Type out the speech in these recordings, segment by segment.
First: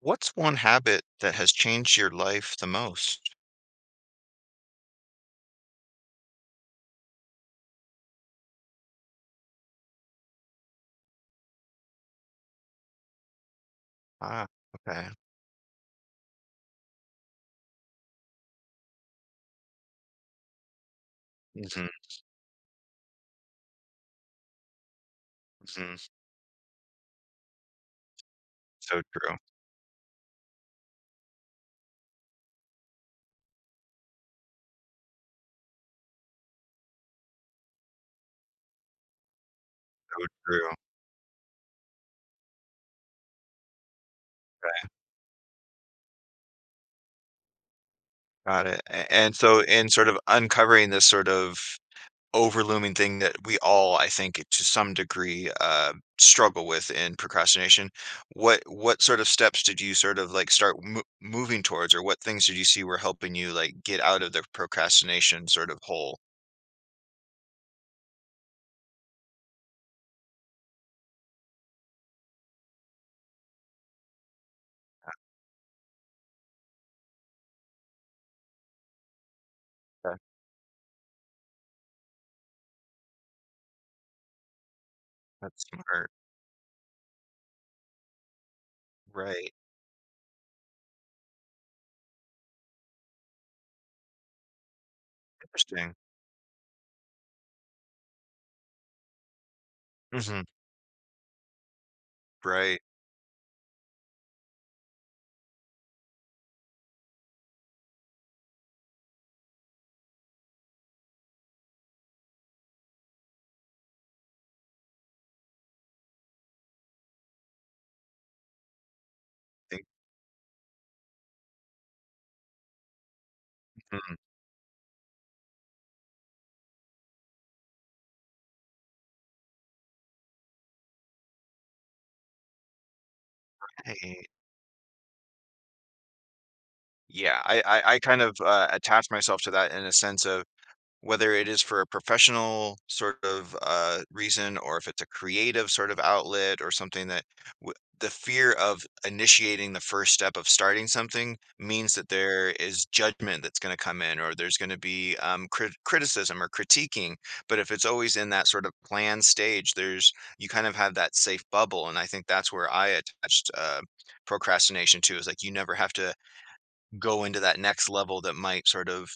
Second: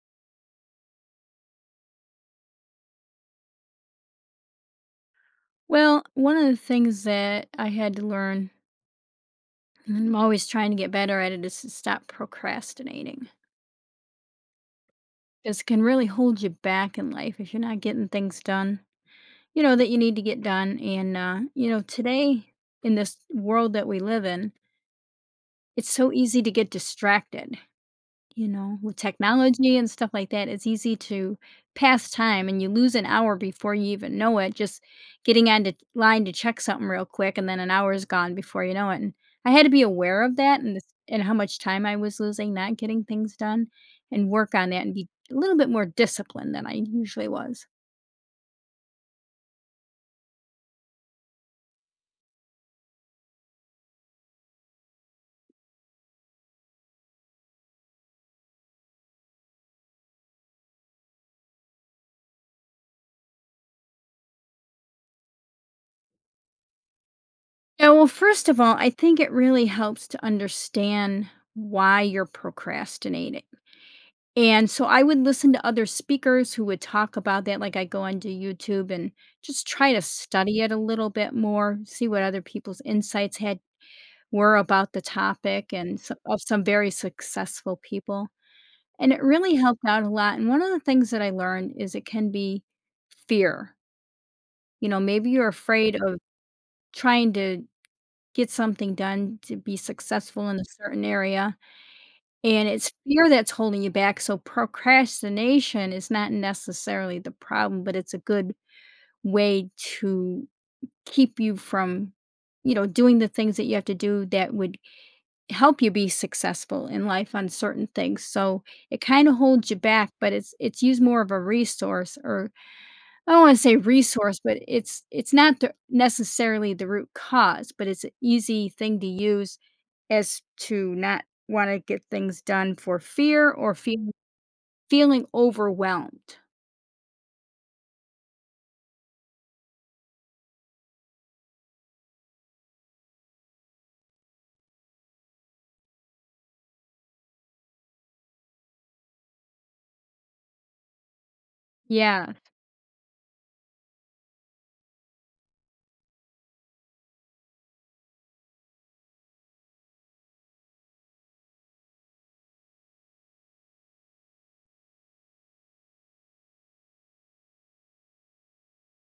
What's one habit that has changed your life the most? Well, one of the things that I had to learn, and I'm always trying to get better at it, is to stop procrastinating. Ah, okay. Because it can really hold you back in life if you're not getting things done, that you need to get done. Mhm, Today in this world that we live in, it's mhm. so easy to get distracted. With So true, technology and stuff like that, it's easy to pass time and you lose an hour before you even know it, just getting on the line to check something real quick and then an hour is gone before you know it. And I had to be aware so of that true. and this, and how much time I was losing not getting things done and work on that Right, and be a little bit more disciplined than I usually was. got it. A and so in sort of uncovering this sort of overlooming thing that we all, I think, to some degree, struggle with in procrastination, what sort of steps did you sort of, like, start mo moving towards, or what things did you see were helping you, like, get out of the procrastination sort of hole? Yeah, well, first of all, I think it really helps to understand why you're procrastinating. And so I would listen to other speakers who would talk about that, like I go onto YouTube and just try to That study it a little bit more, see what other people's insights had were about the that's topic and smart. so, of some very successful people. And it Right. really helped out a lot. And one of the things that I learned is it can be fear. You know, maybe you're Interesting. afraid of trying to get something done to be Mhm. successful in a certain area. And Right. it's fear that's holding you back, so procrastination is not necessarily the problem, but it's a good way to keep you from, doing the things that you have to do that would help you be successful in life on certain things. So it kind of holds you back, but it's used more of a resource, or I don't want to say resource, but it's not the, necessarily the root cause, but it's an easy thing to use as to not want to get things done for fear, or fear Hey, feeling overwhelmed. yeah, I kind of, attach myself to that in a sense of whether it is for a professional sort of, reason or if it's a creative sort of outlet or something that w the fear of initiating the first step of starting something means that Yeah. there is judgment that's gonna come in or there's gonna be, criticism or critiquing, but if it's always in that sort of planned stage, there's you kind of have that safe bubble, and I think that's where I attached, procrastination to is, like, you never have to go into that next level that might sort of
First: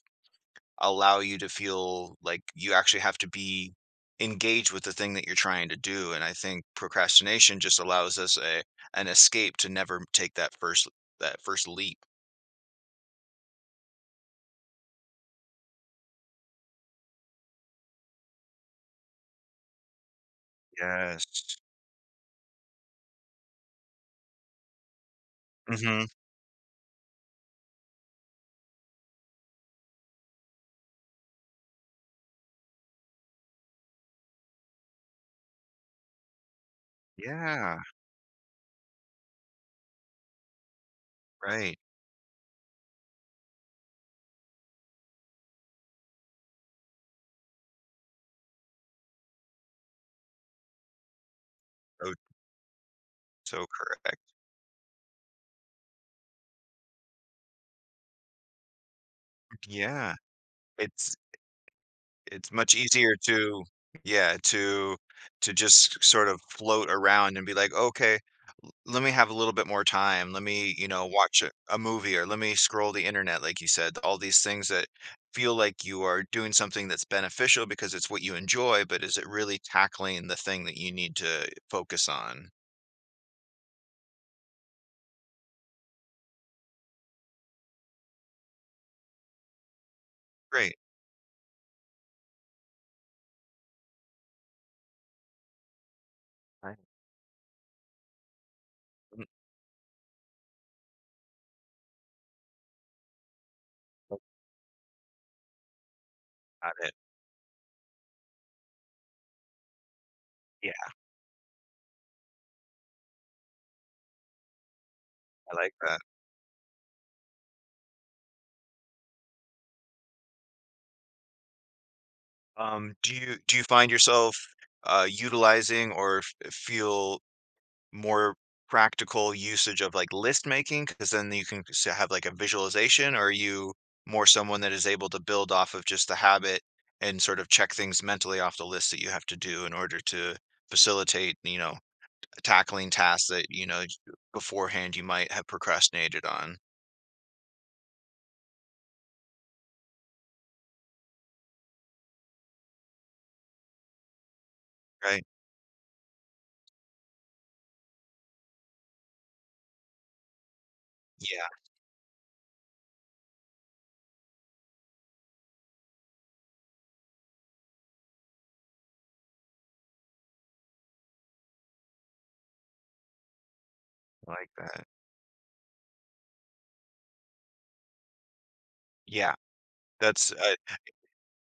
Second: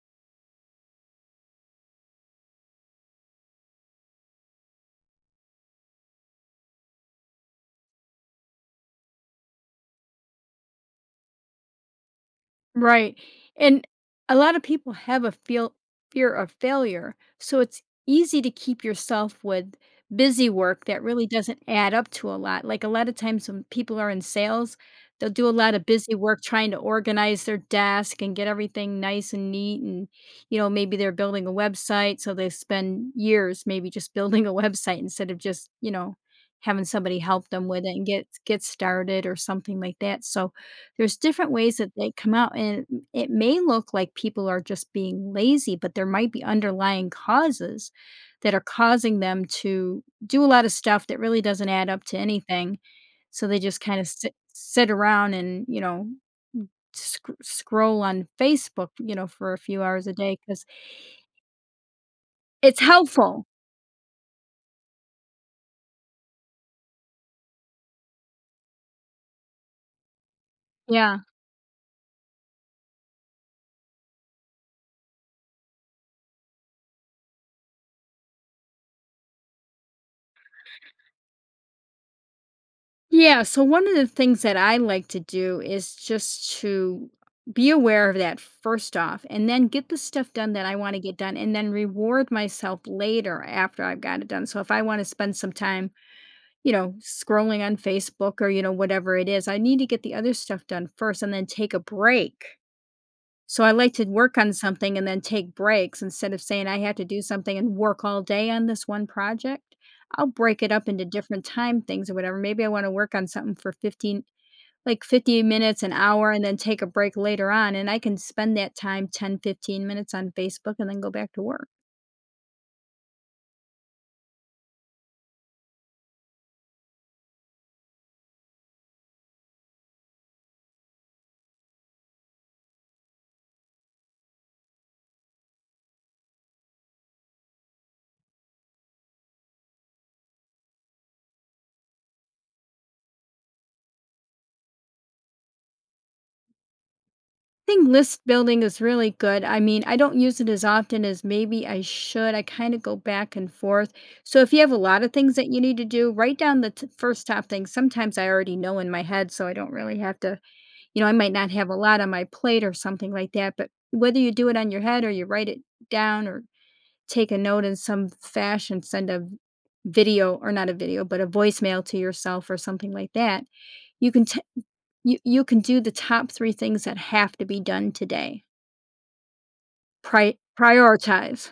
allow you to feel like you actually have to be engaged with the thing that you're trying to do. And I think procrastination just allows us a an escape to never take that first leap. Right, and a lot of people have a feel fear of failure, so it's easy to keep yourself with busy work that really Yes. doesn't add up to a lot. Like, a lot of times when people are in sales, they'll do a lot of Hmm. busy work trying to organize their desk and get everything nice and neat, and, maybe they're building a website, so they spend years maybe just building a website instead of just, having somebody help them Yeah. with it and get started or something like that, so there's different ways Right. that they come out, and it may look like people are just being lazy, but there might be underlying causes that are causing them to do a lot of stuff that really doesn't add up So to anything. So they so just kind of correct. sit around and, scroll on Facebook, for a few hours a Yeah. day because It's It's much it's easier helpful. to yeah, to just sort of float around and be like, "Okay, l let me have a little bit more time. Let me, you know, Yeah. watch a movie or let me scroll the internet," like you said, all these things that feel like you are doing something that's beneficial because it's what you enjoy, but is it really tackling the thing that you need to focus on? Yeah, so one of the things that I like to do is just to be aware of that first off and then get the stuff done that Great. I want to get done and then reward myself later after I've got it done. So if I want to spend some time, I scrolling on Facebook or, whatever hadn't it is, I need to get the other stuff done first and then take a break, so I like to thought work on something and then take breaks instead of saying about I it. have to do something and work all day on this one project. I'll break Yeah, it up into different time things or whatever. Maybe I want to work on something for 15 like 50 I like minutes an that. hour and then take a break later on and I can spend that time 10, 15 minutes on Facebook and then go back to work. Do you find yourself, utilizing or f feel more practical usage of like list making because then you can s- have like a visualization or are you more someone that is able to build off of just the habit and sort of check things mentally off the list that you have to do in order to facilitate, you know, tackling tasks that you know j- beforehand you might have procrastinated on. Think list building is really good. I mean, I don't use it as often as maybe I should. I kind of go back and forth. So if you have a lot of Right. things that you need to do, write down the first top things. Sometimes I already know in my head, so I don't really have to, I might Yeah, not have a lot on my plate or something like that. But whether you do it on your head or you write it down or take a note in some fashion, send a video, or not a video, but a voicemail to yourself or something like that, you can. I like that. You can do the top three things that have to be done today. Yeah that's Prioritize.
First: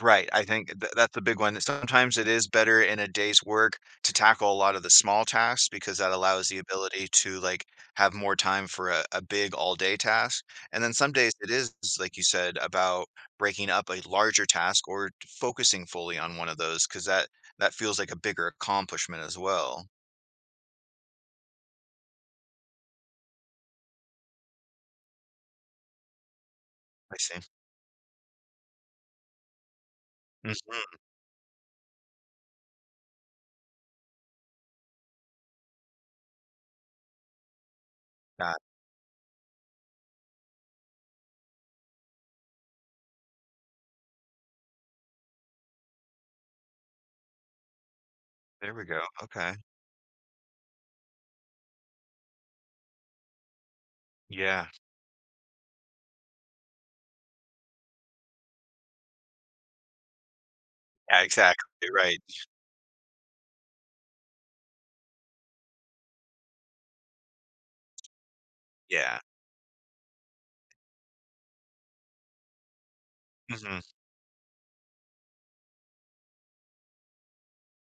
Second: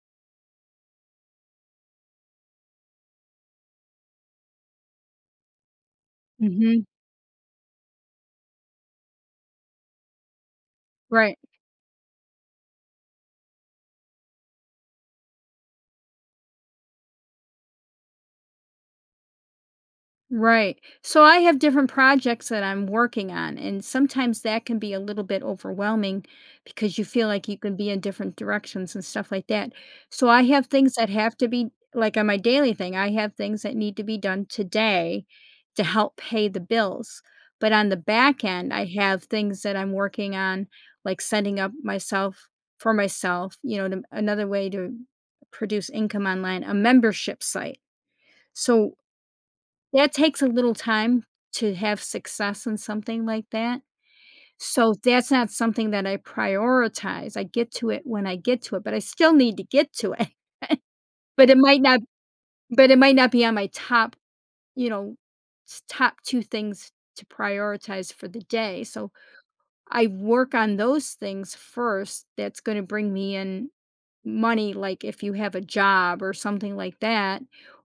Right, I think th that's the big one. Sometimes it is better in a day's work to tackle a lot of the small tasks because that allows the Mhm. ability to, like, have more time for a big all-day task, and then some days Right. it is, like you said, about breaking up a larger task or focusing fully on one of those because that feels like a bigger accomplishment as well. Right. So I have different projects that I'm working on, and sometimes that can be a little bit overwhelming because you I feel see. like you can be in different directions and stuff like that. So I have things Mhm. that have to be like on my daily thing, I have things that need to be done today to help pay the bills. But on the back Yeah, end, I have things that I'm working on, like setting up myself for myself, to, another way to produce income online, a membership site. there we So go, okay. that takes a little time to have success in something like that, Yeah. so that's not something that I prioritize. I get to it when I get to it, but I still need to get to it, Yeah, but exactly, it might not right. but it might not be on my top, you know, s top 2 things to prioritize for the day, so Yeah. I work on those things first that's gonna bring me in Mhm. money, like if you have a job or something like that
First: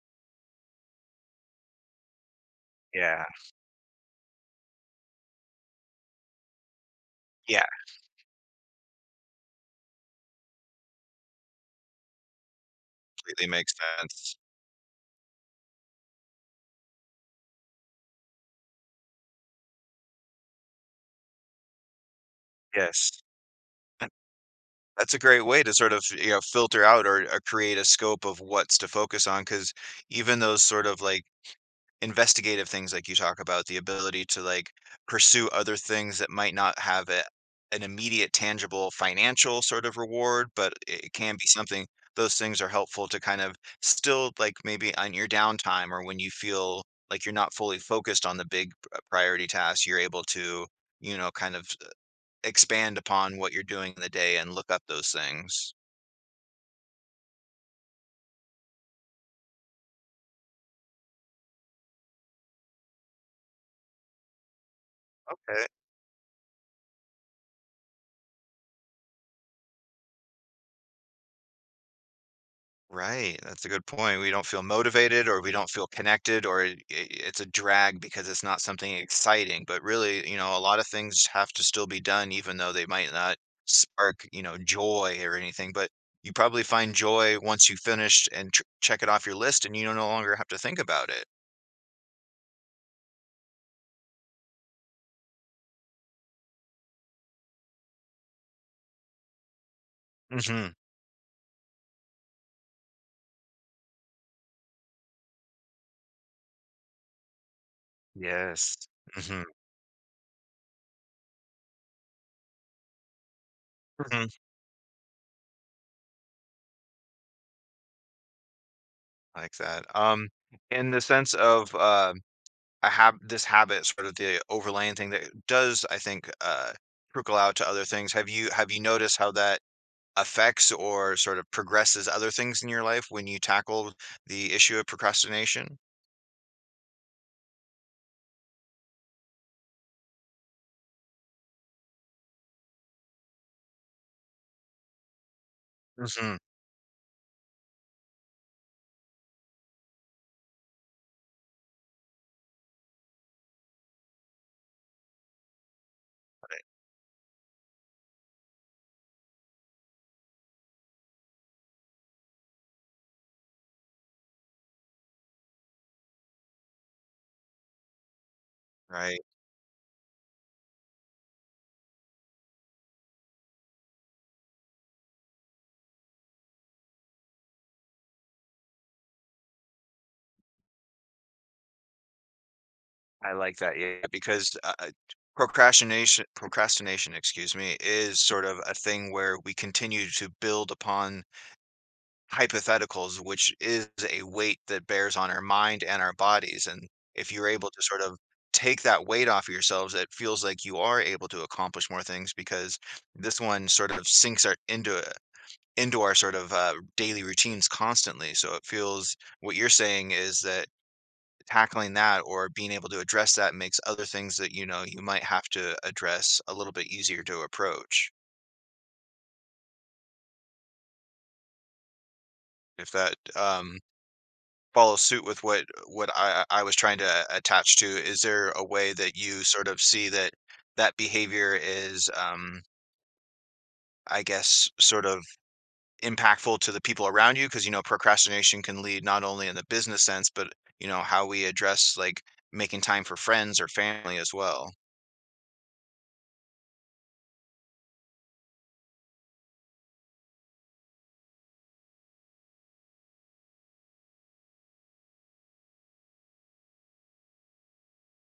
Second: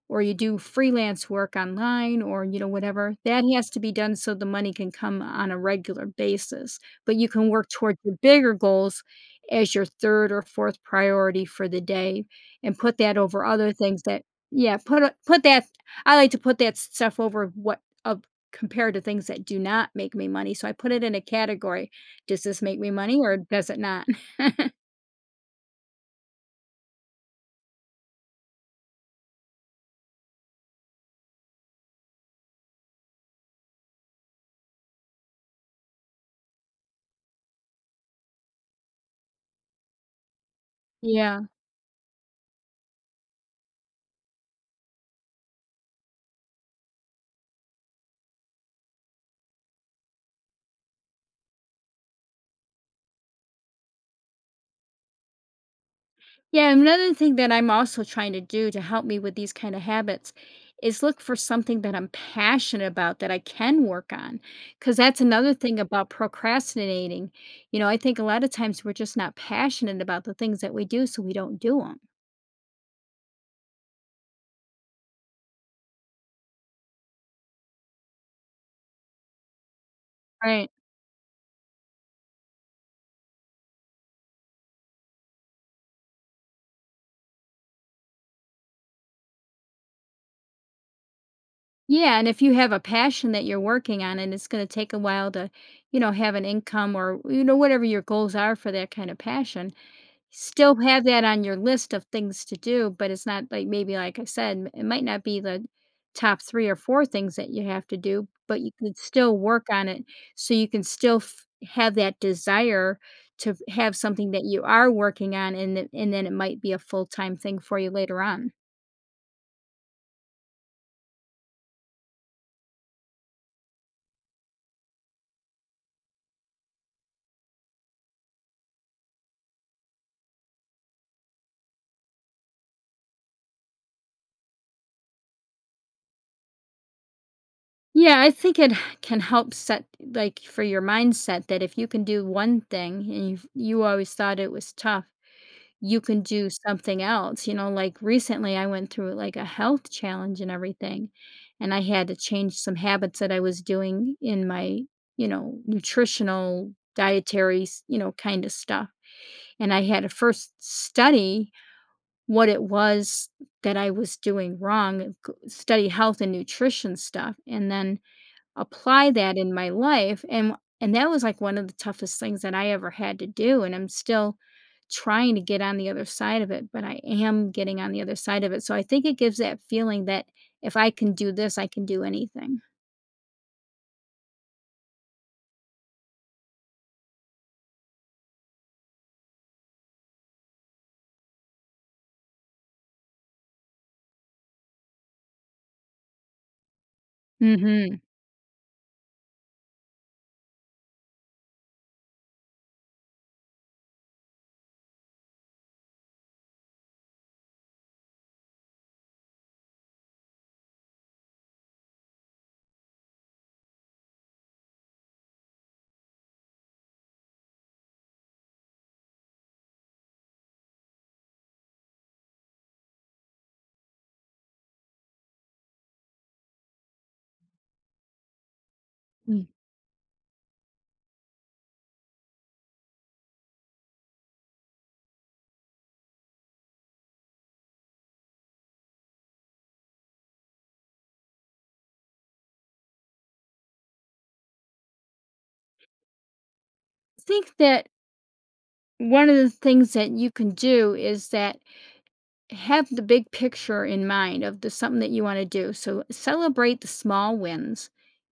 or you do freelance work online or you know whatever Yeah. that has to be done so the money can come on a regular basis, but you can Yeah, work towards your bigger goals as your third or fourth priority for the day and put that over completely other makes things that sense. yeah put that. I like to put that stuff over what of compared to things that do not make me money, so I put it in a category, does this make me money Yes. or does it not? That's a great way to sort of, you know, filter out or create a scope of what's to focus on. Cause even those sort of like investigative things, like you talk about, the ability to like pursue other things that might not have a, an immediate, tangible financial sort of reward, but it can Yeah. be something, those things are helpful to kind of still like maybe on your downtime or when you feel like you're not fully focused on the big priority tasks, you're able to, you know, kind of expand upon what you're doing in the day and look up those things. Yeah, another thing that I'm also trying to do to help me with these kind of habits is look for something that I'm passionate about that I can work on. Because that's another Right. thing about procrastinating. You know, I think a lot of times we're just not passionate about the things that we do, so we don't do them. Right, that's a good point. We don't feel motivated or we don't feel connected or it, it's a drag because it's not something exciting. But really, you know, a Right. lot of things have to still be done even though they might not spark, you know, joy or anything, but you probably find joy once you finish and tr check it off your list and you no longer have to think about it. Yeah, and if you have a passion that you're working on and it's going to take a while to, have an income or, whatever your goals are for that kind of passion, Mhm. still have that on your list of things to do, but it's not like maybe like I said, m it might not be the top 3 or 4 things that you have to do, but you Yes. could still Mhm. work on it so you can still f have that desire to f have Mhm. something that you are working on and th and then it might be a full-time thing for you later on. Like that. In the sense of I have this habit, sort of the overlaying thing that does, I think, trickle out to other things. Have you noticed how that affects or sort of progresses other things in your life when you tackle the issue of procrastination? Yeah, I think it can help set like, for your mindset that if you can do one thing and you always thought it was tough, you can Mhm. do something else, you know, like, recently, I went through, like, a health challenge and everything, and I had to change some habits that I was doing in my, nutritional, dietary, s you know, kinda stuff, and I had to first study what it was that I was doing wrong, g study health and nutrition stuff, and then apply Right. that in my life, and that was, like, one of the toughest things that I ever had to do, and I'm still trying to get on the other side of it, but I am getting on the other side of it, so I think it gives that feeling that if I can do this, I can do anything. I like that. Yeah, because procrastination, excuse me, is sort of a thing where we continue to build upon hypotheticals, which is a weight that bears on our mind and our bodies. And if you're able to Mhm, sort of take that weight off yourselves, it feels like you are able to accomplish more things because this one sort of sinks our into our sort of daily routines constantly. So it feels what you're saying is that tackling that or being able to address that makes other things that you know you might have to address a little bit easier to approach. If that follow suit with what what I was trying to attach to. Is there a way that you mm. sort of see that that behavior is, I guess, sort of impactful to the people around you? Because you know, procrastination can lead not only in the business sense, but you know how we address like making time for friends or family as well. I think that one of the things that you can do is that have the big picture in mind of the something that you want to do. So celebrate the small wins.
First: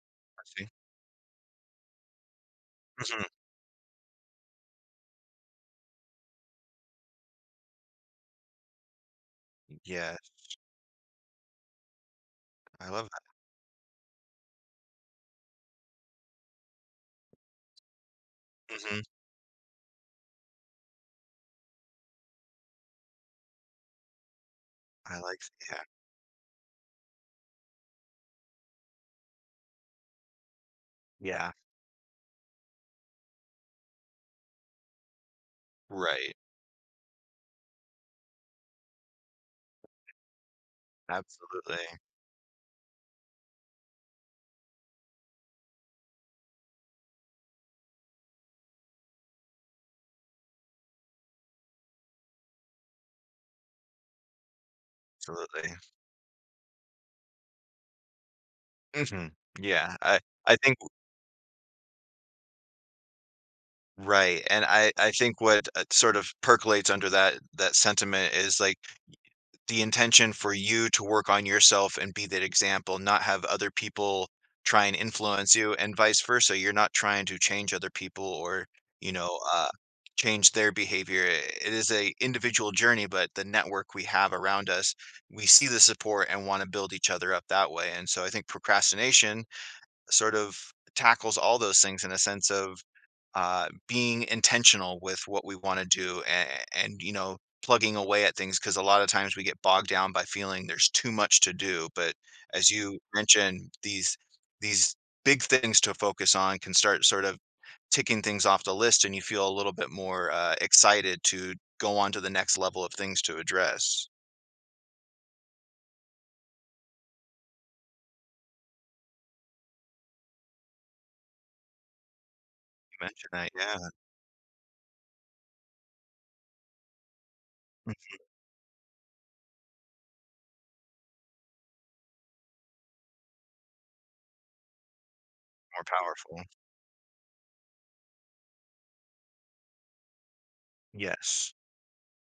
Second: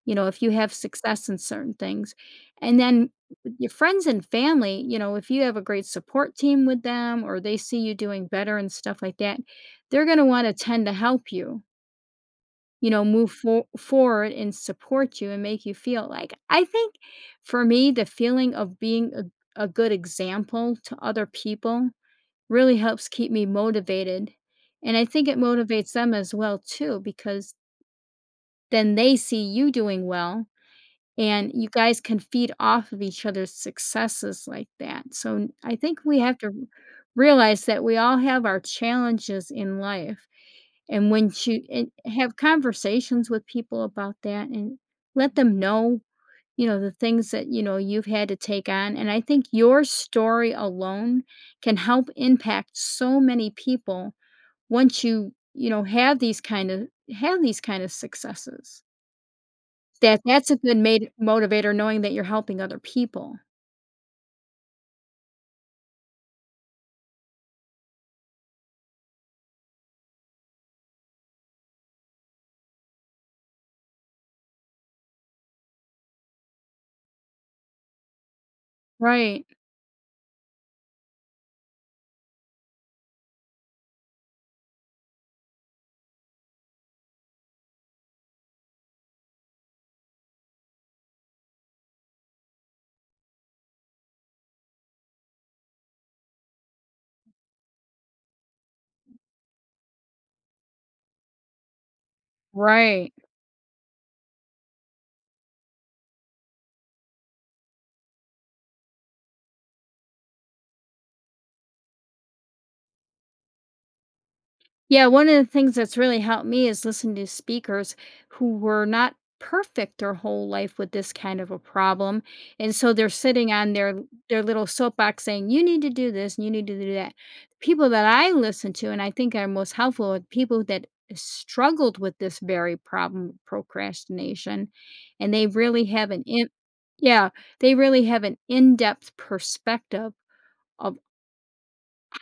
You know, if I you see. have success in certain things, and then Mhm. with your friends and family, if you have a great support team with them or they see you doing better and stuff like that, they're Yeah, going to want to tend to help you, I love move forward and support you and make you feel like. I think for me, the feeling of that. Hmm. being a good example to other people really helps keep me motivated, and I I think it like, yeah, motivates them as well too because then they see you doing well, and yeah, you guys can feed off of each other's successes like that, so n I think we right, have to r realize that we all have our challenges in life, and when you absolutely, and have conversations with people about that and let them know, the things that, you've had to take on, and I think your story alone can help impact so many people once you, absolutely. Have these kind of successes, Hmm. Yeah, that that's I a good think. made motivator knowing that you're helping other people. Right, and I think what, sort of percolates under that sentiment is, like, the intention for you to work on yourself and be that example, not have other people try and influence you, and vice versa. You're not trying to change other people or, you know, Right. Change their behavior. It is a individual journey, but the network we have around us, we see the support and wanna build each other up that way, and so I think procrastination sort of tackles all those things in a sense of being intentional with what we want to do and you know plugging away at things because a lot of times we get bogged down by feeling there's too much to do but as you Right. mentioned these big things to focus on can start sort of ticking things off the list and you feel a little bit more excited to go on to the next level of things to address. Yeah, one of the things that's really helped me is listen to speakers who were not perfect their whole life with this kind of a problem. And so You they're mentioned that, sitting on yeah. Their little soapbox saying, you need to do this, and you need to do that. People that Mhm. I listen to and I think are most helpful are people that struggled with this very problem, procrastination, and they More really have an powerful. in yeah, they really have an in-depth perspective of Yes.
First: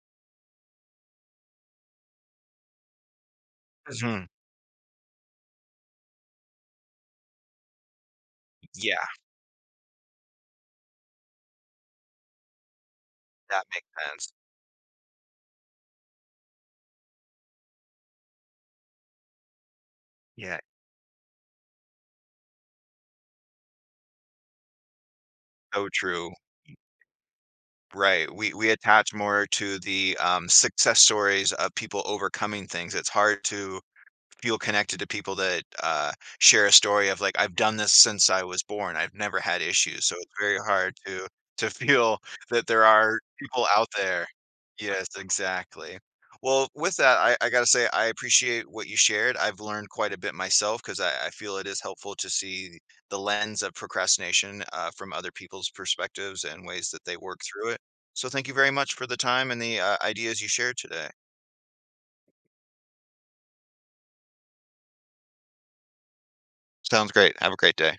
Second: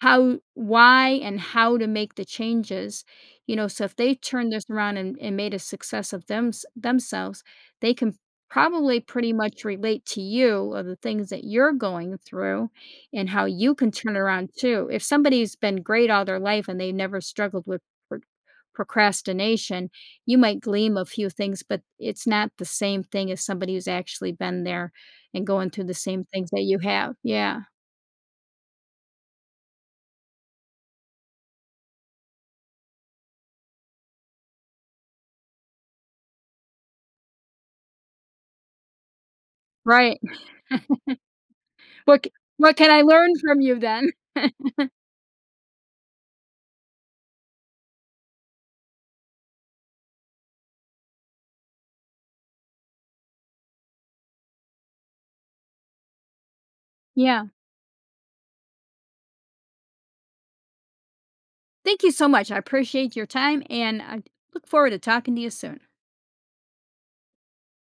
how why and how to make the changes, so if they Mhm. turn this around and made a success of themselves, they can probably Yeah, pretty much relate to you of the things that you're going through and how that you makes can turn it sense. around too. If somebody's been great all their life and they never struggled with pro procrastination, you Yeah, might gleam a few things, but it's not the same thing as somebody who's actually been there and going through so the same true. things that you have. Yeah. Right, we attach more to the, success stories of people overcoming things, it's hard to feel connected to people that, share a story of, like, "I've done this since I was born. I've never had issues." So Right. it's very hard to feel What c that what there can I are learn from people you out then? there. Yes, exactly. Well, with that, I gotta say I appreciate what you shared. I've learned quite a bit myself because I feel it is helpful to see the lens of procrastination, from other people's perspectives and ways that they work Yeah. through it. So thank you very much for the time and the, ideas you shared today. Thank you so much. I appreciate your time, and I look forward to talking to you soon. Sounds great. Have a great day.